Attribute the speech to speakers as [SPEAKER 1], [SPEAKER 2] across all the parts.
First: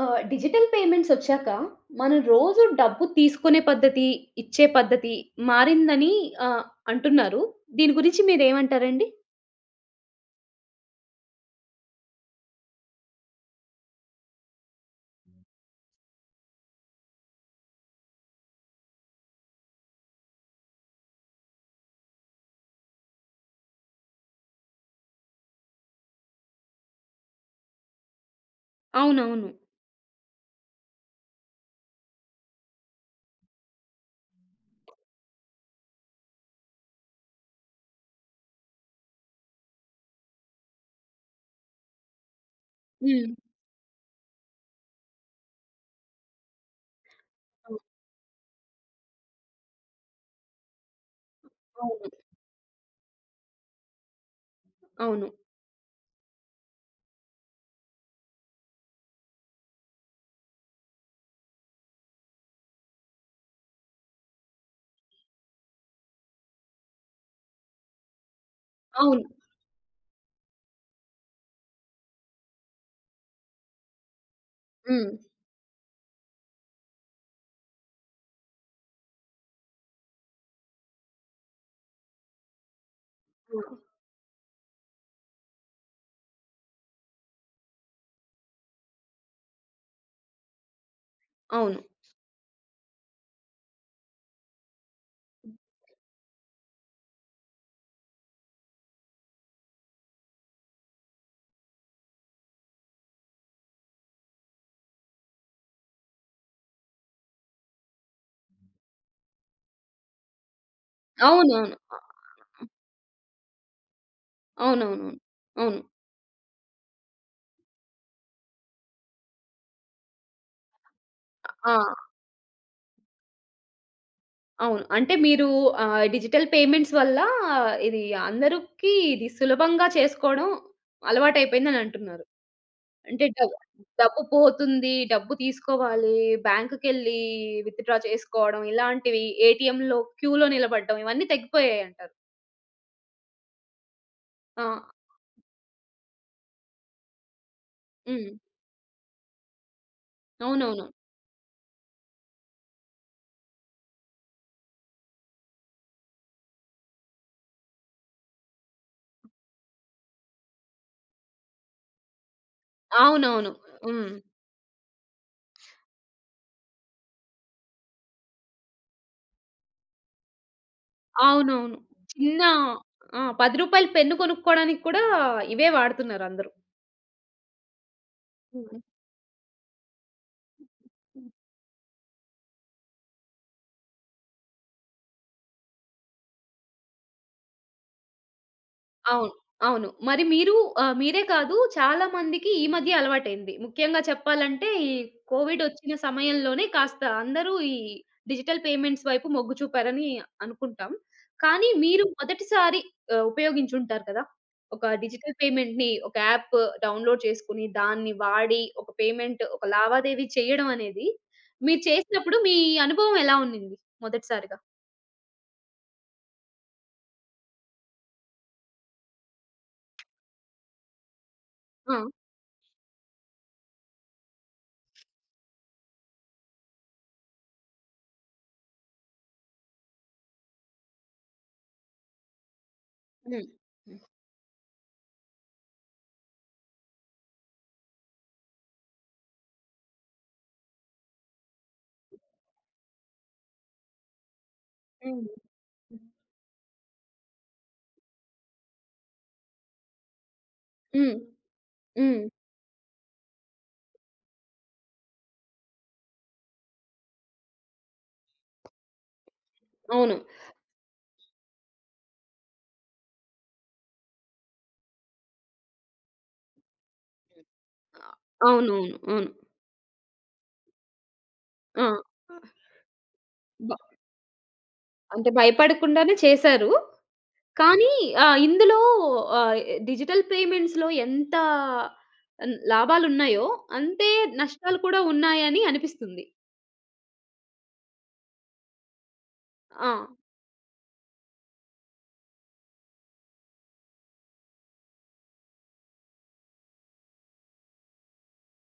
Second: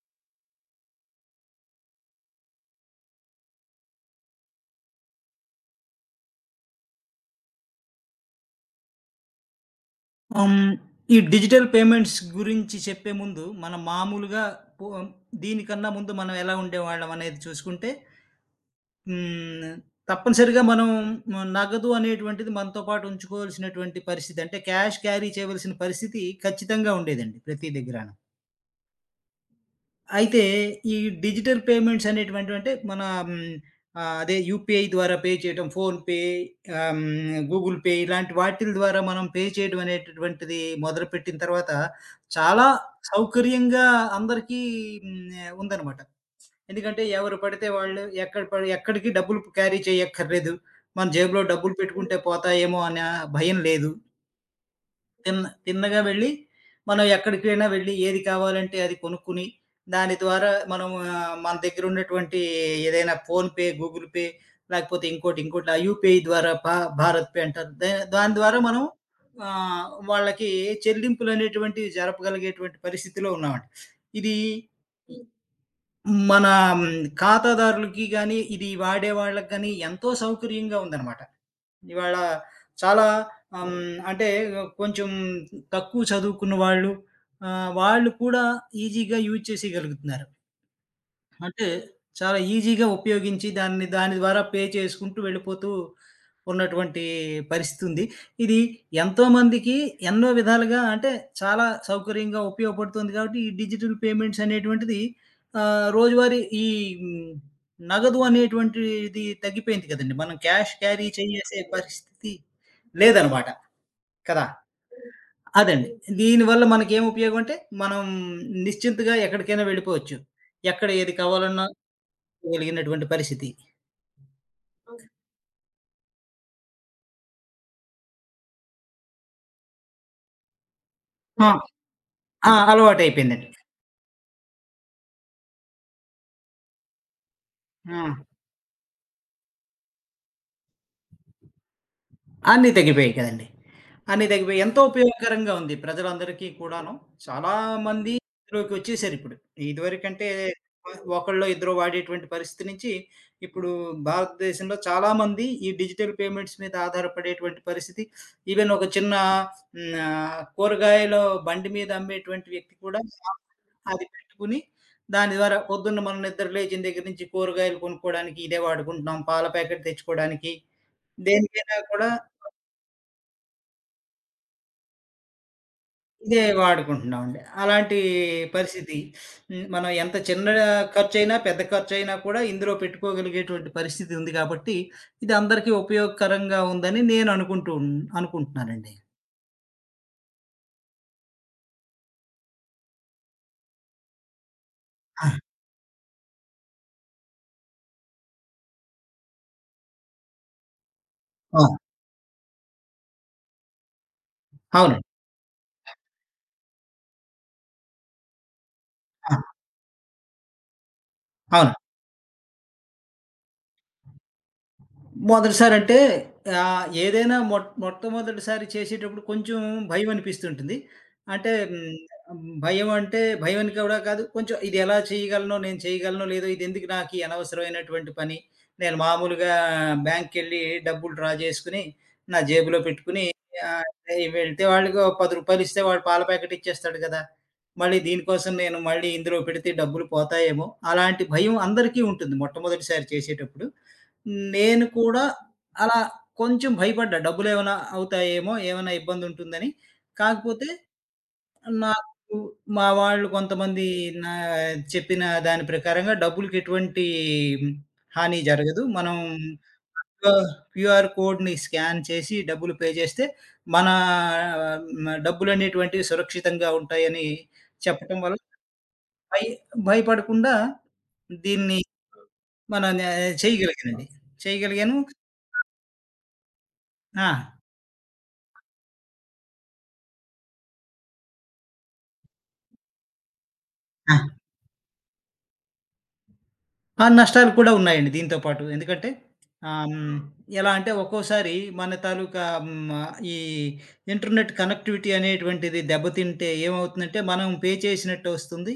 [SPEAKER 1] Digital payments ఒచ్చాక, మనం రోజు డబ్బు తీసుకునే పద్ధతి, ఇచ్చే పద్ధతి మారిందని ఆహ్, అంటున్నారు. దీని గురించి మీరేమంటారండి?
[SPEAKER 2] హ్మ్. ఈ డిజిటల్ పేమెంట్స్ గురించి చెప్పే ముందు, మనం మామూలుగా పో దీనికన్నా ముందు మనం ఎలా ఉండేవాళ్ళం అనేది చూసుకుంటే, హ్మ్. తప్పనిసరిగా మనం నగదు అనేటువంటిది మనతో పాటు ఉంచుకోవాల్సినటువంటి పరిస్థితి. అంటే క్యాష్ క్యారీ చేయవలసిన పరిస్థితి ఖచ్చితంగా ఉండేదండి ప్రతి దగ్గరాను.
[SPEAKER 1] అవునవును.
[SPEAKER 2] అయితే ఈ డిజిటల్ పేమెంట్స్ అనేటువంటివి అంటే మన హ్మ్, అదే యూపీఐ ద్వారా పే చేయటం, ఫోన్‌పే, గూగుల్ పే ఇలాంటి వాటిల ద్వారా మనం పే చేయడం అనేటటువంటిది మొదలుపెట్టిన తర్వాత చాలా
[SPEAKER 1] హ్మ్.
[SPEAKER 2] సౌకర్యంగా అందరికీ హ్మ్, ఉందనమాట. ఎందుకంటే ఎవరు పడితే వాళ్ళు ఎక్కడ పడి ఎక్కడికి డబ్బులు క్యారీ చేయక్కర్లేదు. మన జేబులో డబ్బులు
[SPEAKER 1] అవును.
[SPEAKER 2] పెట్టుకుంటే పోతాయేమో అనే భయం లేదు.
[SPEAKER 1] అవును.
[SPEAKER 2] తిన్నగా వెళ్ళి, మనం ఎక్కడికైనా వెళ్ళి ఏది కావాలంటే అది కొనుక్కొని, దాని ద్వారా మనం మన దగ్గర ఉన్నటువంటి ఏదైనా ఫోన్‌పే, గూగుల్ పే లేకపోతే ఇంకోటి ఆ యూపీఐ ద్వారా భారత్ పే అంటారు. దాని ద్వారా మనం
[SPEAKER 1] అవును.
[SPEAKER 2] వాళ్ళకి చెల్లింపులనేటువంటివి జరపగలిగేటువంటి పరిస్థితిలో ఉన్నామండి. ఇది
[SPEAKER 1] హ్మ్.
[SPEAKER 2] హ్మ్. మన మ్, ఖాతాదారులకి గాని, ఇది వాడే వాళ్ళకి గాని ఎంతో సౌకర్యంగా ఉందనమాట. ఇవాళ చాలా
[SPEAKER 1] ఆ!
[SPEAKER 2] అంటే కొంచెం తక్కువ చదువుకున్న వాళ్ళు వాళ్ళు కూడా ఈజీగా యూజ్ చేసేయగలుగుతున్నారు. అంటే
[SPEAKER 1] అవును.
[SPEAKER 2] చాలా ఈజీగా ఉపయోగించి దాన్ని దాని ద్వారా పే చేసుకుంటూ వెళ్ళిపోతూ ఉన్నటువంటి పరిస్థితి ఉంది. ఇది ఎంతోమందికి ఎన్నో విధాలుగా అంటే చాలా సౌకర్యంగా ఉపయోగపడుతుంది కాబట్టి ఈ డిజిటల్ పేమెంట్స్ అనేటువంటిది రోజువారీ ఈ హ్మ్, నగదు అనేటువంటిది తగ్గిపోయింది కదండీ. మనం క్యాష్ క్యారీ చేసే
[SPEAKER 1] అవునవును.
[SPEAKER 2] పరిస్థితి లేదనమాట. కదా!
[SPEAKER 1] అవునవునవును. అవును.
[SPEAKER 2] అదండి. దీనివల్ల మనకేం ఉపయోగం అంటే మనం నిశ్చింతగా ఎక్కడికైనా వెళ్ళిపోవచ్చు. ఎక్కడ ఏది కావాలన్నా
[SPEAKER 1] ఆ!
[SPEAKER 2] కలిగినటువంటి పరిస్థితి.
[SPEAKER 1] అవును. అంటే మీరు డిజిటల్ పేమెంట్స్ వల్ల ఇది అందరికి ఇది సులభంగా చేసుకోవడం
[SPEAKER 2] Okay.
[SPEAKER 1] అలవాటయిపోయిందని అంటున్నారు.
[SPEAKER 2] అలవాటు
[SPEAKER 1] అంటే
[SPEAKER 2] అయిపోయిందండి.
[SPEAKER 1] డబ్బు పోతుంది. డబ్బు తీసుకోవాలి. బ్యాంక్‌కెళ్ళి విత్‌డ్రా చేసుకోవడం ఇలాంటివి ఏటీఎంలో క్యూలో నిలబడ్డం ఇవన్నీ తగ్గిపోయాయంటారు.
[SPEAKER 2] అన్నీ తగ్గిపోయాయి కదండి అనేది
[SPEAKER 1] ఆ!
[SPEAKER 2] ఎంతో ఉపయోగకరంగా ఉంది ప్రజలందరికీ కూడాను. చాలా మంది
[SPEAKER 1] హ్మ్.
[SPEAKER 2] ఇందులోకి వచ్చేసారు ఇప్పుడు. ఇదివరకంటే
[SPEAKER 1] అవునవును.
[SPEAKER 2] ఒకళ్ళో ఇద్దరో వాడేటువంటి పరిస్థితి నుంచి ఇప్పుడు భారతదేశంలో చాలామంది ఈ డిజిటల్ పేమెంట్స్ మీద ఆధారపడేటువంటి పరిస్థితి. ఈవెన్ ఒక చిన్న కూరగాయలు బండి మీద అమ్మేటువంటి వ్యక్తి కూడా
[SPEAKER 1] అవునవును.
[SPEAKER 2] అది
[SPEAKER 1] హ్మ్.
[SPEAKER 2] పెట్టుకొని దాని ద్వారా పొద్దున్న మనం నిద్ర లేచిన దగ్గర నుంచి కూరగాయలు కొనుక్కోవడానికి ఇదే వాడుకుంటున్నాం. పాల ప్యాకెట్ తెచ్చుకోవడానికి,
[SPEAKER 1] అవునవును.
[SPEAKER 2] దేనికైనా కూడా
[SPEAKER 1] చిన్న ఆ! రూ. 10 పెన్ను కొనుక్కోవడానికి కూడా ఇవే
[SPEAKER 2] ఇదే
[SPEAKER 1] వాడుతున్నారందరూ.
[SPEAKER 2] వాడుకుంటున్నామండి. అలాంటి
[SPEAKER 1] హ్మ్.
[SPEAKER 2] పరిస్థితి. హ్మ్. మనం ఎంత చిన్న ఖర్చయినా, పెద్ద ఖర్చయినా కూడా ఇందులో పెట్టుకోగలిగేటువంటి పరిస్థితి ఉంది కాబట్టి, ఇది అందరికీ ఉపయోగకరంగా ఉందని నేను అనుకుంటున్నానండి.
[SPEAKER 1] అవును. అవును. మరి మీరు మీరే కాదు చాలా మందికి ఈ మధ్య అలవాటైంది. ముఖ్యంగా చెప్పాలంటే ఈ
[SPEAKER 2] ఆ!
[SPEAKER 1] కోవిడొచ్చిన సమయంలోనే కాస్త అందరూ ఈ డిజిటల్ పేమెంట్స్ వైపు మొగ్గు చూపారని అనుకుంటాం.
[SPEAKER 2] ఆ!
[SPEAKER 1] కానీ మీరు మొదటిసారి ఉపయోగించుంటారు కదా! ఒక
[SPEAKER 2] అవునండి.
[SPEAKER 1] డిజిటల్ పేమెంట్‌ని ఒక యాప్ డౌన్‌లోడ్ చేసుకొని, దాన్ని వాడి ఒక
[SPEAKER 2] ఆ!
[SPEAKER 1] పేమెంట్, ఒక లావాదేవీ చేయడం అనేది
[SPEAKER 2] అవును.
[SPEAKER 1] మీరు చేసినప్పుడు మీ అనుభవం ఎలా ఉండింది మొదటిసారిగా?
[SPEAKER 2] మొదటిసారి అంటే ఏదైనా మొట్టమొదటిసారి చేసేటప్పుడు కొంచెం భయం అనిపిస్తుంటుంది. అంటే
[SPEAKER 1] ఆ!
[SPEAKER 2] భయం అంటే భయం అని కూడా కాదు. కొంచెం ఇది ఎలా చేయగలనో, నేను చేయగలనో లేదో, ఇదెందుకు నాకు ఈ అనవసరమైనటువంటి పని. నేను మామూలుగా బ్యాంక్‌కెళ్ళి డబ్బులు డ్రా చేసుకొని, నా జేబులో పెట్టుకొని
[SPEAKER 1] హ్మ్.
[SPEAKER 2] ఆహ్, ఎ వెళ్తే వాడికి ఓ రూ. 10 ఇస్తే వాడు పాల ప్యాకెట్ ఇచ్చేస్తాడు కదా! మళ్ళీ దీనికోసం నేను మళ్ళీ ఇందులో పెడితే డబ్బులు పోతాయేమో! అలాంటి భయం అందరికీ ఉంటుంది మొట్టమొదటిసారి చేసేటప్పుడు. నేను కూడా
[SPEAKER 1] హ్మ్.
[SPEAKER 2] అలా
[SPEAKER 1] హ్మ్.
[SPEAKER 2] కొంచెం భయపడ్డా. డబ్బులేమైనా అవుతాయేమో! ఏమైనా ఇబ్బందుంటుందని. కాకపోతే
[SPEAKER 1] హ్మ్. హ్మ్.
[SPEAKER 2] నాకు మా వాళ్ళు కొంతమంది నా చెప్పిన దాని ప్రకారంగా డబ్బులకి ఎటువంటి హాని జరగదు. మనం
[SPEAKER 1] అవును.
[SPEAKER 2] ఆహ్, క్యూఆర్ కోడ్‌ని స్కాన్ చేసి డబ్బులు పే చేస్తే మన డబ్బులనేటువంటివి సురక్షితంగా ఉంటాయని
[SPEAKER 1] ఆ!
[SPEAKER 2] చెప్పటం వల్ల
[SPEAKER 1] అవునవును. అవును.
[SPEAKER 2] భయ భయపడకుండా దీన్ని
[SPEAKER 1] ఆ!
[SPEAKER 2] మనం
[SPEAKER 1] బ
[SPEAKER 2] చేయగలిగానండి. చేయగలిగాను.
[SPEAKER 1] అంటే భయపడకుండానే చేశారు.
[SPEAKER 2] ఆ!
[SPEAKER 1] కానీ ఇందులో ఆహ్, డిజిటల్ పేమెంట్స్‌లో ఎంత లాభాలున్నాయో అంతే
[SPEAKER 2] ఆ!
[SPEAKER 1] నష్టాలు కూడా ఉన్నాయని అనిపిస్తుంది.
[SPEAKER 2] ఆ! నష్టాలు కూడా ఉన్నాయండి దీనితో పాటు. ఎందుకంటే ఆహ్,
[SPEAKER 1] ఆ!
[SPEAKER 2] హ్మ్, ఎలా అంటే ఒక్కోసారి మన తాలూకా ఈ ఇంటర్నెట్ కనెక్టివిటీ అనేటువంటిది దెబ్బతింటే ఏమవుతుందంటే మనం పే చేసినట్టు వస్తుంది.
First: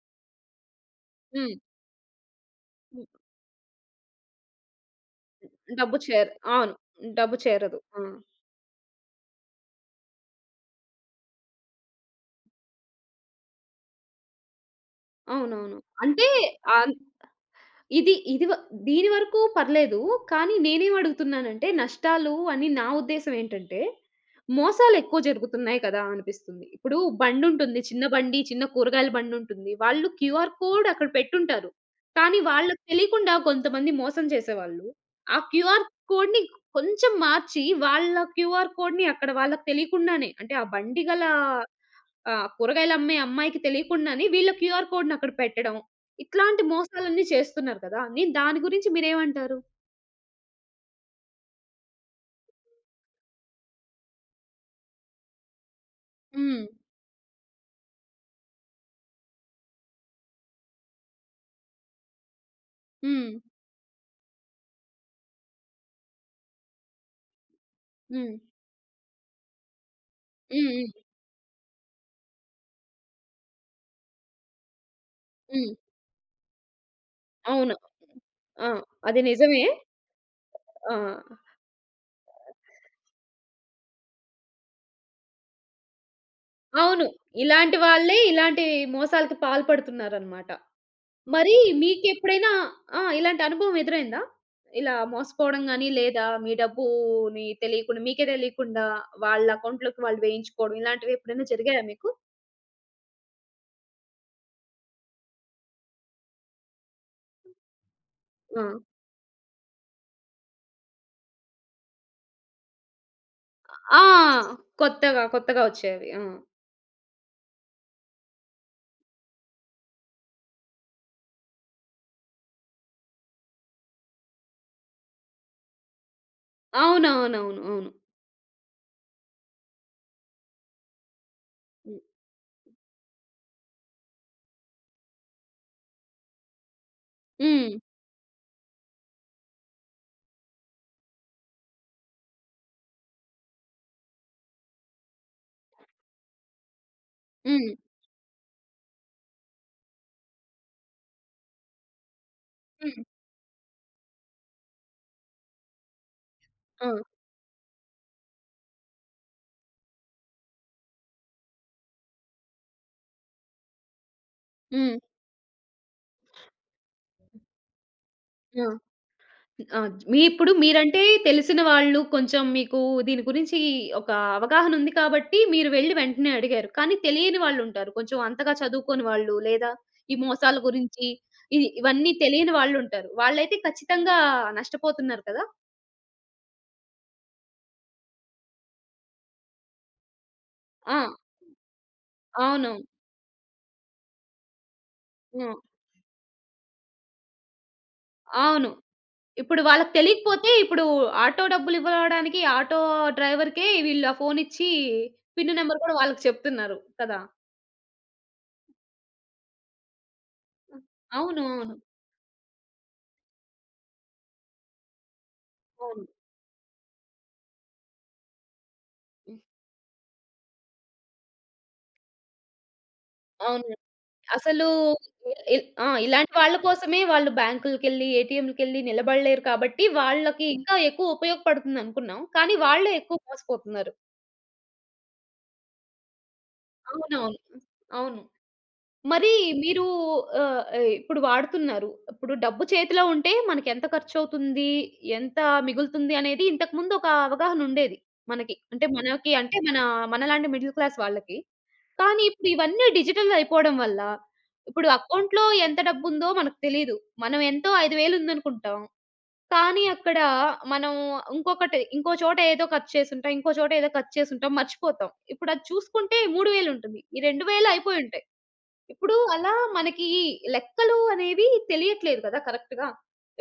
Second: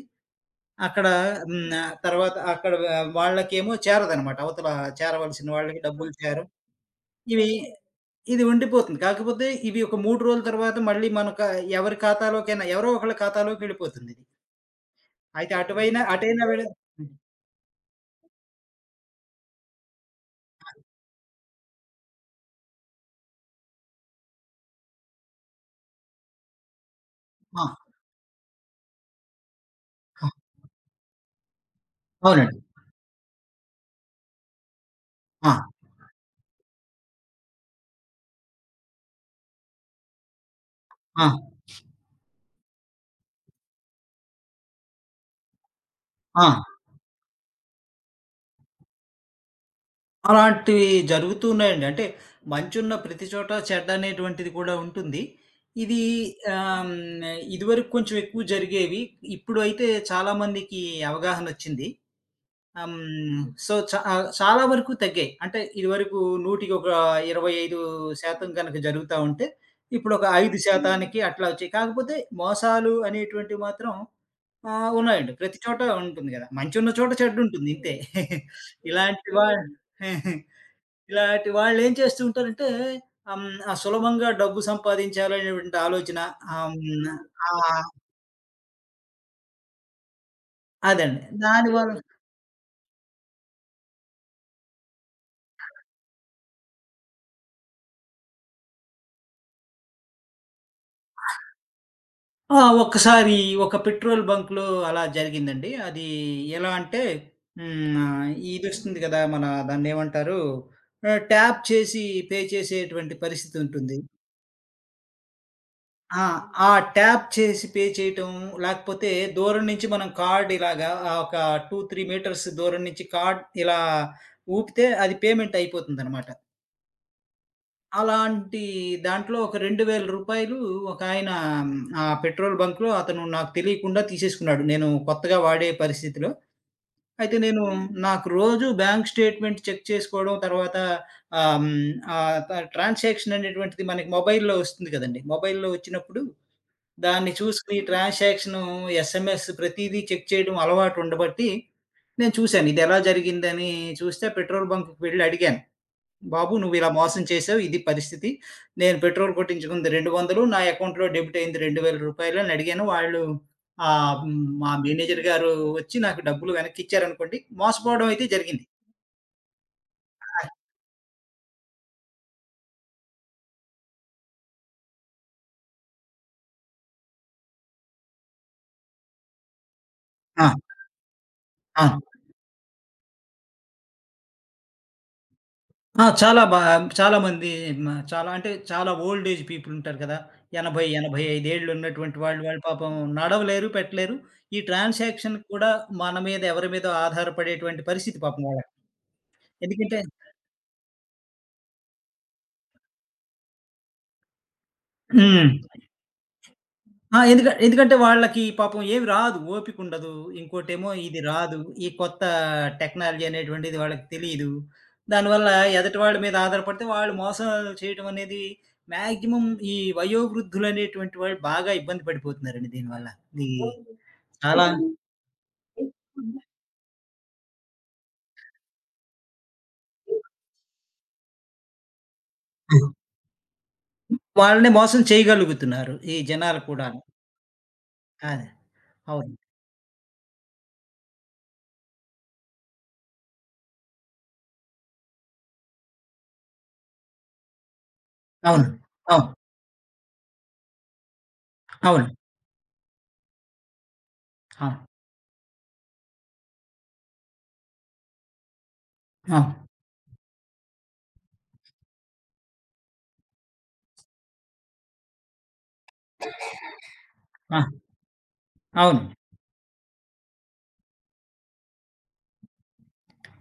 [SPEAKER 2] అక్కడ
[SPEAKER 1] హ్మ్.
[SPEAKER 2] తర్వాత అక్కడ
[SPEAKER 1] హ్మ్.
[SPEAKER 2] వాళ్ళకేమో చేరదనమాట. అవతల చేరవలసిన వాళ్ళకి
[SPEAKER 1] డబ్బు
[SPEAKER 2] డబ్బులు
[SPEAKER 1] చేర
[SPEAKER 2] చేరవు.
[SPEAKER 1] అవును. డబ్బు
[SPEAKER 2] ఇవి
[SPEAKER 1] చేరదు. ఆ!
[SPEAKER 2] ఇది ఉండిపోతుంది. కాకపోతే ఇవి ఒక 3 రోజుల తర్వాత మళ్ళీ మనక ఎవరి ఖాతాలోకైనా ఎవరో ఒకళ్ళ ఖాతాలోకెళ్ళిపోతుందిది. అయితే
[SPEAKER 1] అవునవును.
[SPEAKER 2] అటువైనా
[SPEAKER 1] అంటే
[SPEAKER 2] అటైనా
[SPEAKER 1] ఆన్ ఇది ఇది దీని వరకు పర్లేదు. కానీ నేనేం అడుగుతున్నానంటే నష్టాలు అని నా ఉద్దేశ్యం ఏంటంటే, మోసాలెక్కువ జరుగుతున్నాయి కదా! అనిపిస్తుంది. ఇప్పుడు
[SPEAKER 2] ఆ!
[SPEAKER 1] బండుంటుంది. చిన్న బండి, చిన్న కూరగాయల బండుంటుంది. వాళ్ళు క్యూఆర్ కోడ్ అక్కడ పెట్టుంటారు. కానీ
[SPEAKER 2] అవునండి.
[SPEAKER 1] వాళ్ళకి తెలియకుండా కొంతమంది మోసం చేసేవాళ్ళు, ఆ
[SPEAKER 2] ఆ!
[SPEAKER 1] క్యూఆర్ కోడ్‌ని కొంచెం మార్చి వాళ్ళ క్యూఆర్ కోడ్‌ని అక్కడ వాళ్ళకి తెలియకుండానే అంటే ఆ బండి
[SPEAKER 2] ఆ!
[SPEAKER 1] ఆ! కూరగాయలమ్మే అమ్మాయికి తెలియకుండానే వీళ్ళ క్యూఆర్ కోడ్‌ని అక్కడ పెట్టడం.
[SPEAKER 2] ఆ!
[SPEAKER 1] ఇట్లాంటి మోసాలన్నీ చేస్తున్నారు కదా! నేను దాని గురించి మీరేమంటారు?
[SPEAKER 2] అలాంటివి జరుగుతూ ఉన్నాయండి. అంటే మంచున్న ప్రతి చోట చెడ్డనేటువంటిది కూడా ఉంటుంది. ఇది ఆహ్,
[SPEAKER 1] హ్మ్.
[SPEAKER 2] హ్మ్, ఇదివరకు కొంచెం ఎక్కువ జరిగేవి. ఇప్పుడు అయితే చాలా మందికి అవగాహనొచ్చింది.
[SPEAKER 1] హ్మ్.
[SPEAKER 2] సో, చాలా వరకు తగ్గాయి. అంటే ఇదివరకు నూటికి ఒక
[SPEAKER 1] హ్మ్.
[SPEAKER 2] 25% గనక జరుగుతా ఉంటే, ఇప్పుడొక
[SPEAKER 1] హ్మ్.
[SPEAKER 2] 5%
[SPEAKER 1] హ్మ్.
[SPEAKER 2] అట్లా వచ్చాయి. కాకపోతే మోసాలు అనేటువంటివి మాత్రం ఉన్నాయండి. ప్రతి
[SPEAKER 1] హ్మ్.
[SPEAKER 2] చోట ఉంటుంది గదా! మంచున్న చోట చెడ్డుంటుంది
[SPEAKER 1] అవును.
[SPEAKER 2] ఇంతే.
[SPEAKER 1] ఆ! అది
[SPEAKER 2] ఇలాంటి వా
[SPEAKER 1] నిజమే. ఆ!
[SPEAKER 2] ఇలాంటి వాళ్ళేం చేస్తూ ఉంటారంటే, ఆహ్, హ్మ్. ఆ సులభంగా డబ్బు సంపాదించాలనేటువంటి ఆలోచన. ఆహ్,
[SPEAKER 1] అవును.
[SPEAKER 2] హ్మ్.
[SPEAKER 1] ఇలాంటి
[SPEAKER 2] ఆహ్,
[SPEAKER 1] వాళ్ళే ఇలాంటి మోసాలకి పాల్పడుతున్నారనమాట.
[SPEAKER 2] అదండి.
[SPEAKER 1] మరి
[SPEAKER 2] దానివల్ల
[SPEAKER 1] మీకెప్పుడైనా ఆ! ఇలాంటి అనుభవం ఎదురైందా? ఇలా మోసపోవడం గాని, లేదా మీ డబ్బుని తెలియకుండా మీకే తెలియకుండా వాళ్ళ అకౌంట్‌లోకి వాళ్ళు వేయించుకోవడం ఇలాంటివి ఎప్పుడైనా జరిగాయా మీకు?
[SPEAKER 2] ఆ! ఒక్కసారి ఒక పెట్రోల్ బంక్‌లో అలా జరిగిందండి. అది ఎలా అంటే హ్మ్.
[SPEAKER 1] ఆ!
[SPEAKER 2] ఇదొస్తుంది కదా! మన దాన్నేమంటారు? ట్యాప్ చేసి పే చేసేటువంటి పరిస్థితుంటుంది.
[SPEAKER 1] ఆ! కొత్తగా, కొత్తగా వచ్చేవి. ఆ!
[SPEAKER 2] ఆ! ఆ ట్యాప్ చేసి పే చేయటం, లేకపోతే దూరం నుంచి మనం కార్డ్ ఇలాగా ఒక 2, 3 మీటర్స్ దూరం నుంచి కార్డ్ ఇలా ఊపితే అది పేమెంట్ అయిపోతుందనమాట.
[SPEAKER 1] అవునవునవును. అవును.
[SPEAKER 2] అలాంటి దాంట్లో ఒక రూ. 2,000 ఒకాయన ఆ పెట్రోల్ బంక్‌లో అతను నాకు తెలియకుండా తీసేసుకున్నాడు. నేను కొత్తగా వాడే పరిస్థితిలో. అయితే నేను
[SPEAKER 1] హ్మ్.
[SPEAKER 2] నాకు రోజు బ్యాంక్ స్టేట్‌మెంట్ చెక్ చేసుకోవడం, తర్వాత ఆహ్, హ్మ్, ఆహ్, త ట్రాన్సాక్షన్ అనేటువంటిది మనకి మొబైల్‌లో వస్తుంది కదండీ! మొబైల్‌లో వచ్చినప్పుడు దాన్ని
[SPEAKER 1] హ్మ్.
[SPEAKER 2] చూసుకొని ట్రాన్సాక్షను, ఎస్ఎంఎస్ ప్రతీదీ చెక్ చేయడం అలవాటు ఉండబట్టి, నేను చూశాను.
[SPEAKER 1] హ్మ్.
[SPEAKER 2] ఇదెలా
[SPEAKER 1] హ్మ్.
[SPEAKER 2] జరిగిందని చూస్తే పెట్రోల్ బంక్‌కి వెళ్లి అడిగాను. బాబు
[SPEAKER 1] ఆ!
[SPEAKER 2] నువ్విలా మోసం చేశావు. ఇది పరిస్థితి. నేను పెట్రోల్ కొట్టించుకుంది 200 నా అకౌంట్‌లో డెబిట్ అయింది రూ. 2,000 అని అడిగాను. వాళ్ళు మా
[SPEAKER 1] హ్మ్.
[SPEAKER 2] మేనేజర్ గారు వచ్చి నాకు డబ్బులు వెనక్కిచ్చారనుకోండి. మోసపోవడం అయితే జరిగింది.
[SPEAKER 1] ఆ! ఆ! మీ ఇప్పుడు మీరంటే తెలిసిన వాళ్ళు కొంచెం మీకు దీని గురించి ఒక అవగాహన ఉంది కాబట్టి మీరు వెళ్లి వెంటనే అడిగారు. కానీ తెలియని వాళ్ళుంటారు. కొంచెం అంతగా చదువుకోని వాళ్ళు లేదా ఈ
[SPEAKER 2] ఆ!
[SPEAKER 1] మోసాల గురించి
[SPEAKER 2] ఆ!
[SPEAKER 1] ఇవన్నీ తెలియని వాళ్ళుంటారు. వాళ్ళైతే ఖచ్చితంగా నష్టపోతున్నారు కదా!
[SPEAKER 2] ఆ! చాలామంది చాలా అంటే చాలా ఓల్డ్ ఏజ్ పీపుల్ ఉంటారు కదా! 80,
[SPEAKER 1] ఆ!
[SPEAKER 2] 85 ఏళ్ళు ఉన్నటువంటి వాళ్ళు, వాళ్ళు
[SPEAKER 1] అవునవును.
[SPEAKER 2] పాపం నడవలేరు, పెట్టలేరు. ఈ ట్రాన్సాక్షన్‌కి
[SPEAKER 1] హ్మ్.
[SPEAKER 2] కూడా మన మీద ఎవరి మీదో ఆధారపడేటువంటి పరిస్థితి పాపం
[SPEAKER 1] అవును.
[SPEAKER 2] వాళ్ళకి.
[SPEAKER 1] ఇప్పుడు వాళ్ళకి
[SPEAKER 2] ఎందుకంటే
[SPEAKER 1] తెలియకపోతే ఇప్పుడు ఆటో డబ్బులివ్వడానికి ఆటో డ్రైవర్‌కే వీళ్ళు ఆ ఫోన్ ఇచ్చి
[SPEAKER 2] హ్మ్.
[SPEAKER 1] పిన్ నంబర్ కూడా వాళ్ళకి చెప్తున్నారు
[SPEAKER 2] ఆ!
[SPEAKER 1] కదా!
[SPEAKER 2] ఎందుకంటే వాళ్ళకి పాపం ఏమి రాదు. ఓపికుండదు. ఇంకోటేమో ఇది
[SPEAKER 1] అవును.
[SPEAKER 2] రాదు.
[SPEAKER 1] అవును.
[SPEAKER 2] ఈ కొత్త టెక్నాలజీ అనేటువంటిది వాళ్ళకి తెలీదు. దానివల్ల ఎదుటి
[SPEAKER 1] అవును.
[SPEAKER 2] వాళ్ళ మీద ఆధారపడితే వాళ్ళు మోసాలు చేయటం అనేది
[SPEAKER 1] హ్మ్.
[SPEAKER 2] మాక్సిమం ఈ వయోవృద్ధులనేటువంటి వాళ్ళు బాగా ఇబ్బంది పడిపోతున్నారండి దీనివల్ల. ఈ
[SPEAKER 1] అవును.
[SPEAKER 2] అవును. చాలా
[SPEAKER 1] అసలు
[SPEAKER 2] అవును.
[SPEAKER 1] ఇ ఆ! ఇలాంటి వాళ్ళ కోసమే వాళ్ళు బ్యాంకులకెళ్ళి, ఏటీఎంలకెళ్ళి నిలబడలేరు కాబట్టి వాళ్ళకి ఇంకా ఎక్కువ ఉపయోగపడుతుందనుకున్నాం. కానీ వాళ్ళే ఎక్కువ మోసపోతున్నారు.
[SPEAKER 2] వాళ్ళని మోసం చేయగలుగుతున్నారు ఈ జనాలు కూడాను.
[SPEAKER 1] అవునవును. అవును.
[SPEAKER 2] అదే.
[SPEAKER 1] మరి
[SPEAKER 2] అవును.
[SPEAKER 1] మీరు ఆహ్, ఆహ్, ఇప్పుడు వాడుతున్నారు. ఇప్పుడు డబ్బు చేతిలో ఉంటే మనకెంత ఖర్చవుతుంది? ఎంత మిగులుతుంది? అనేది ఇంతకుముందు ఒక అవగాహనుండేది మనకి.
[SPEAKER 2] అవును.
[SPEAKER 1] అంటే
[SPEAKER 2] అవును.
[SPEAKER 1] మనకి అంటే మన మనలాంటి మిడిల్ క్లాస్ వాళ్ళకి.
[SPEAKER 2] అవును.
[SPEAKER 1] కానీ ఇప్పుడు ఇవన్నీ డిజిటల్ అయిపోవడం వల్ల
[SPEAKER 2] అవును.
[SPEAKER 1] ఇప్పుడు అకౌంట్‌లో ఎంత డబ్బుందో మనకు తెలీదు. మనం ఎంతో 5,000 ఉందనుకుంటాం.
[SPEAKER 2] అవును.
[SPEAKER 1] కానీ అక్కడ మనం ఇంకొకటి ఇంకో చోట ఏదో ఖర్చు చేసుంటాం. ఇంకో చోట ఏదో ఖర్చు చేసుంటాం. మర్చిపోతాం. ఇప్పుడు అది చూసుకుంటే 3,000 ఉంటుంది. ఈ 2,000
[SPEAKER 2] ఆ!
[SPEAKER 1] అయిపోయుంటాయి.
[SPEAKER 2] అవును.
[SPEAKER 1] ఇప్పుడు అలా మనకి లెక్కలు అనేవి తెలియట్లేదు కదా కరెక్ట్‌గా.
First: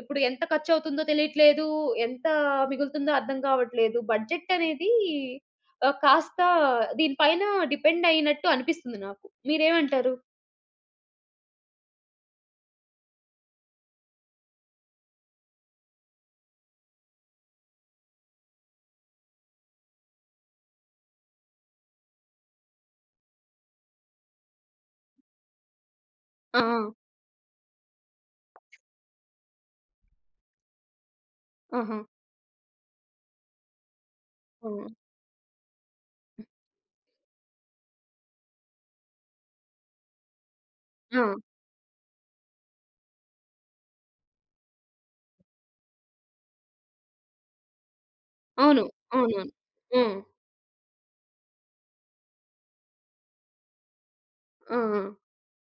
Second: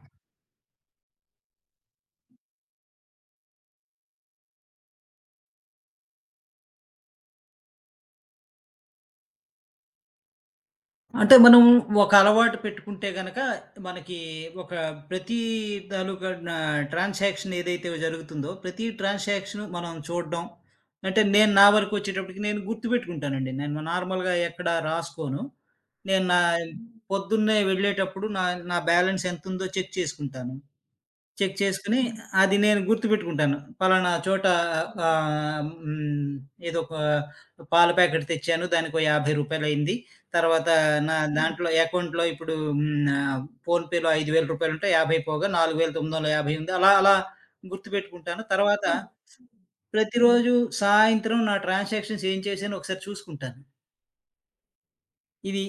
[SPEAKER 1] ఇప్పుడు ఎంత ఖర్చవుతుందో తెలియట్లేదు. ఎంత మిగులుతుందో అర్థం కావట్లేదు. బడ్జెట్ అనేది కాస్త దీని పైన డిపెండ్ అయినట్టు అనిపిస్తుంది నాకు. మీరేమంటారు?
[SPEAKER 2] అంటే మనం ఒక అలవాటు పెట్టుకుంటే గనక మనకి ఒక ప్రతి తాలూకా నా ట్రాన్సాక్షన్ ఏదైతే జరుగుతుందో, ప్రతి ట్రాన్సాక్షన్ మనం చూడడం. అంటే నేను నా వరకు వచ్చేటప్పటికి నేను గుర్తుపెట్టుకుంటానండి. నేను నార్మల్‌గా ఎక్కడ రాసుకోను. నేను నా
[SPEAKER 1] ఆ! ఆ!
[SPEAKER 2] పొద్దున్నే వెళ్ళేటప్పుడు నా నా బ్యాలెన్స్ ఎంతుందో చెక్ చేసుకుంటాను. చెక్
[SPEAKER 1] ఆహా!
[SPEAKER 2] చేసుకొని అది నేను గుర్తుపెట్టుకుంటాను. పలానా చోట
[SPEAKER 1] ఆ!
[SPEAKER 2] ఆహ్, హ్మ్. ఏదో ఒక పాల ప్యాకెట్ తెచ్చాను. దానికో రూ. 50 అయింది. తర్వాత నా
[SPEAKER 1] ఆ!
[SPEAKER 2] దాంట్లో అకౌంట్‌లో ఇప్పుడు ఫోన్‌పేలో రూ. 5,000 ఉంటే 50 పోగా 4,950 ఉంది. అలా అలా గుర్తుపెట్టుకుంటాను.
[SPEAKER 1] అవును.
[SPEAKER 2] తర్వాత హ్మ్. హ్మ్.
[SPEAKER 1] అవునవును. హ్మ్.
[SPEAKER 2] ప్రతిరోజు సాయంత్రం నా ట్రాన్సాక్షన్స్ ఏం చేశానో ఒకసారి చూసుకుంటాను.
[SPEAKER 1] ఆ! ఆ!
[SPEAKER 2] ఇది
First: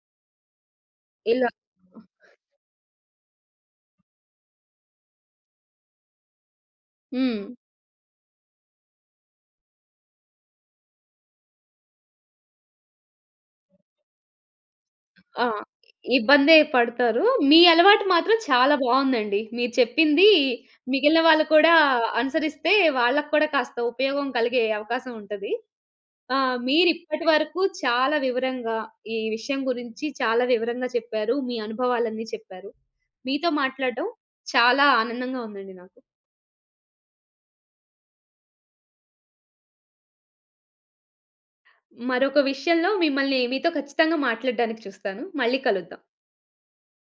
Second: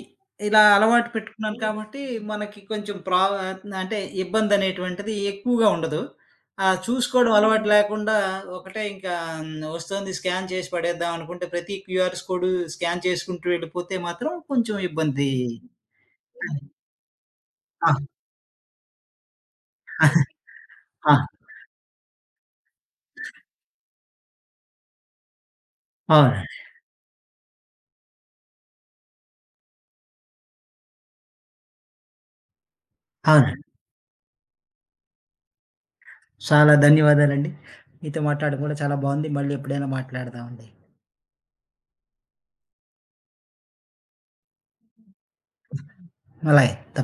[SPEAKER 2] ఇలా అలవాటు
[SPEAKER 1] ఇలా
[SPEAKER 2] పెట్టుకున్నాను కాబట్టి మనకి కొంచెం అంటే ఇబ్బందనేటువంటిది ఎక్కువగా ఉండదు. ఆ చూసుకోవడం
[SPEAKER 1] హ్మ్.
[SPEAKER 2] అలవాటు లేకుండా ఒకటే ఇంకా వస్తోంది స్కాన్ చేసి పడేద్దాం అనుకుంటే ప్రతి క్యూఆర్‌స్ కోడ్ స్కాన్ చేసుకుంటూ వెళ్ళిపోతే మాత్రం కొంచెం ఇబ్బంది.
[SPEAKER 1] ఆ! ఇబ్బందే పడతారు. మీ అలవాటు
[SPEAKER 2] అది.
[SPEAKER 1] మాత్రం చాలా బావుందండి. మీరు చెప్పింది
[SPEAKER 2] ఆ!
[SPEAKER 1] మిగిలిన
[SPEAKER 2] ఆ!
[SPEAKER 1] వాళ్ళు కూడా అనుసరిస్తే వాళ్ళకి కూడా కాస్త ఉపయోగం కలిగే అవకాశం ఉంటది. ఆ!
[SPEAKER 2] అవునండి.
[SPEAKER 1] మీరిప్పటి వరకు చాలా వివరంగా ఈ విషయం గురించి చాలా వివరంగా చెప్పారు. మీ అనుభవాలన్నీ చెప్పారు. మీతో
[SPEAKER 2] అవునండి.
[SPEAKER 1] మాట్లాడడం చాలా ఆనందంగా ఉందండి నాకు.
[SPEAKER 2] చాలా ధన్యవాదాలండి. మీతో మాట్లాడడం కూడా చాలా బావుంది. మళ్ళీ ఎప్పుడైనా మాట్లాడదామండి.
[SPEAKER 1] మరొక విషయంలో మిమ్మల్ని మీతో ఖచ్చితంగా మాట్లాడడానికి చూస్తాను. మళ్ళీ కలుద్దాం.
[SPEAKER 2] అలాగే.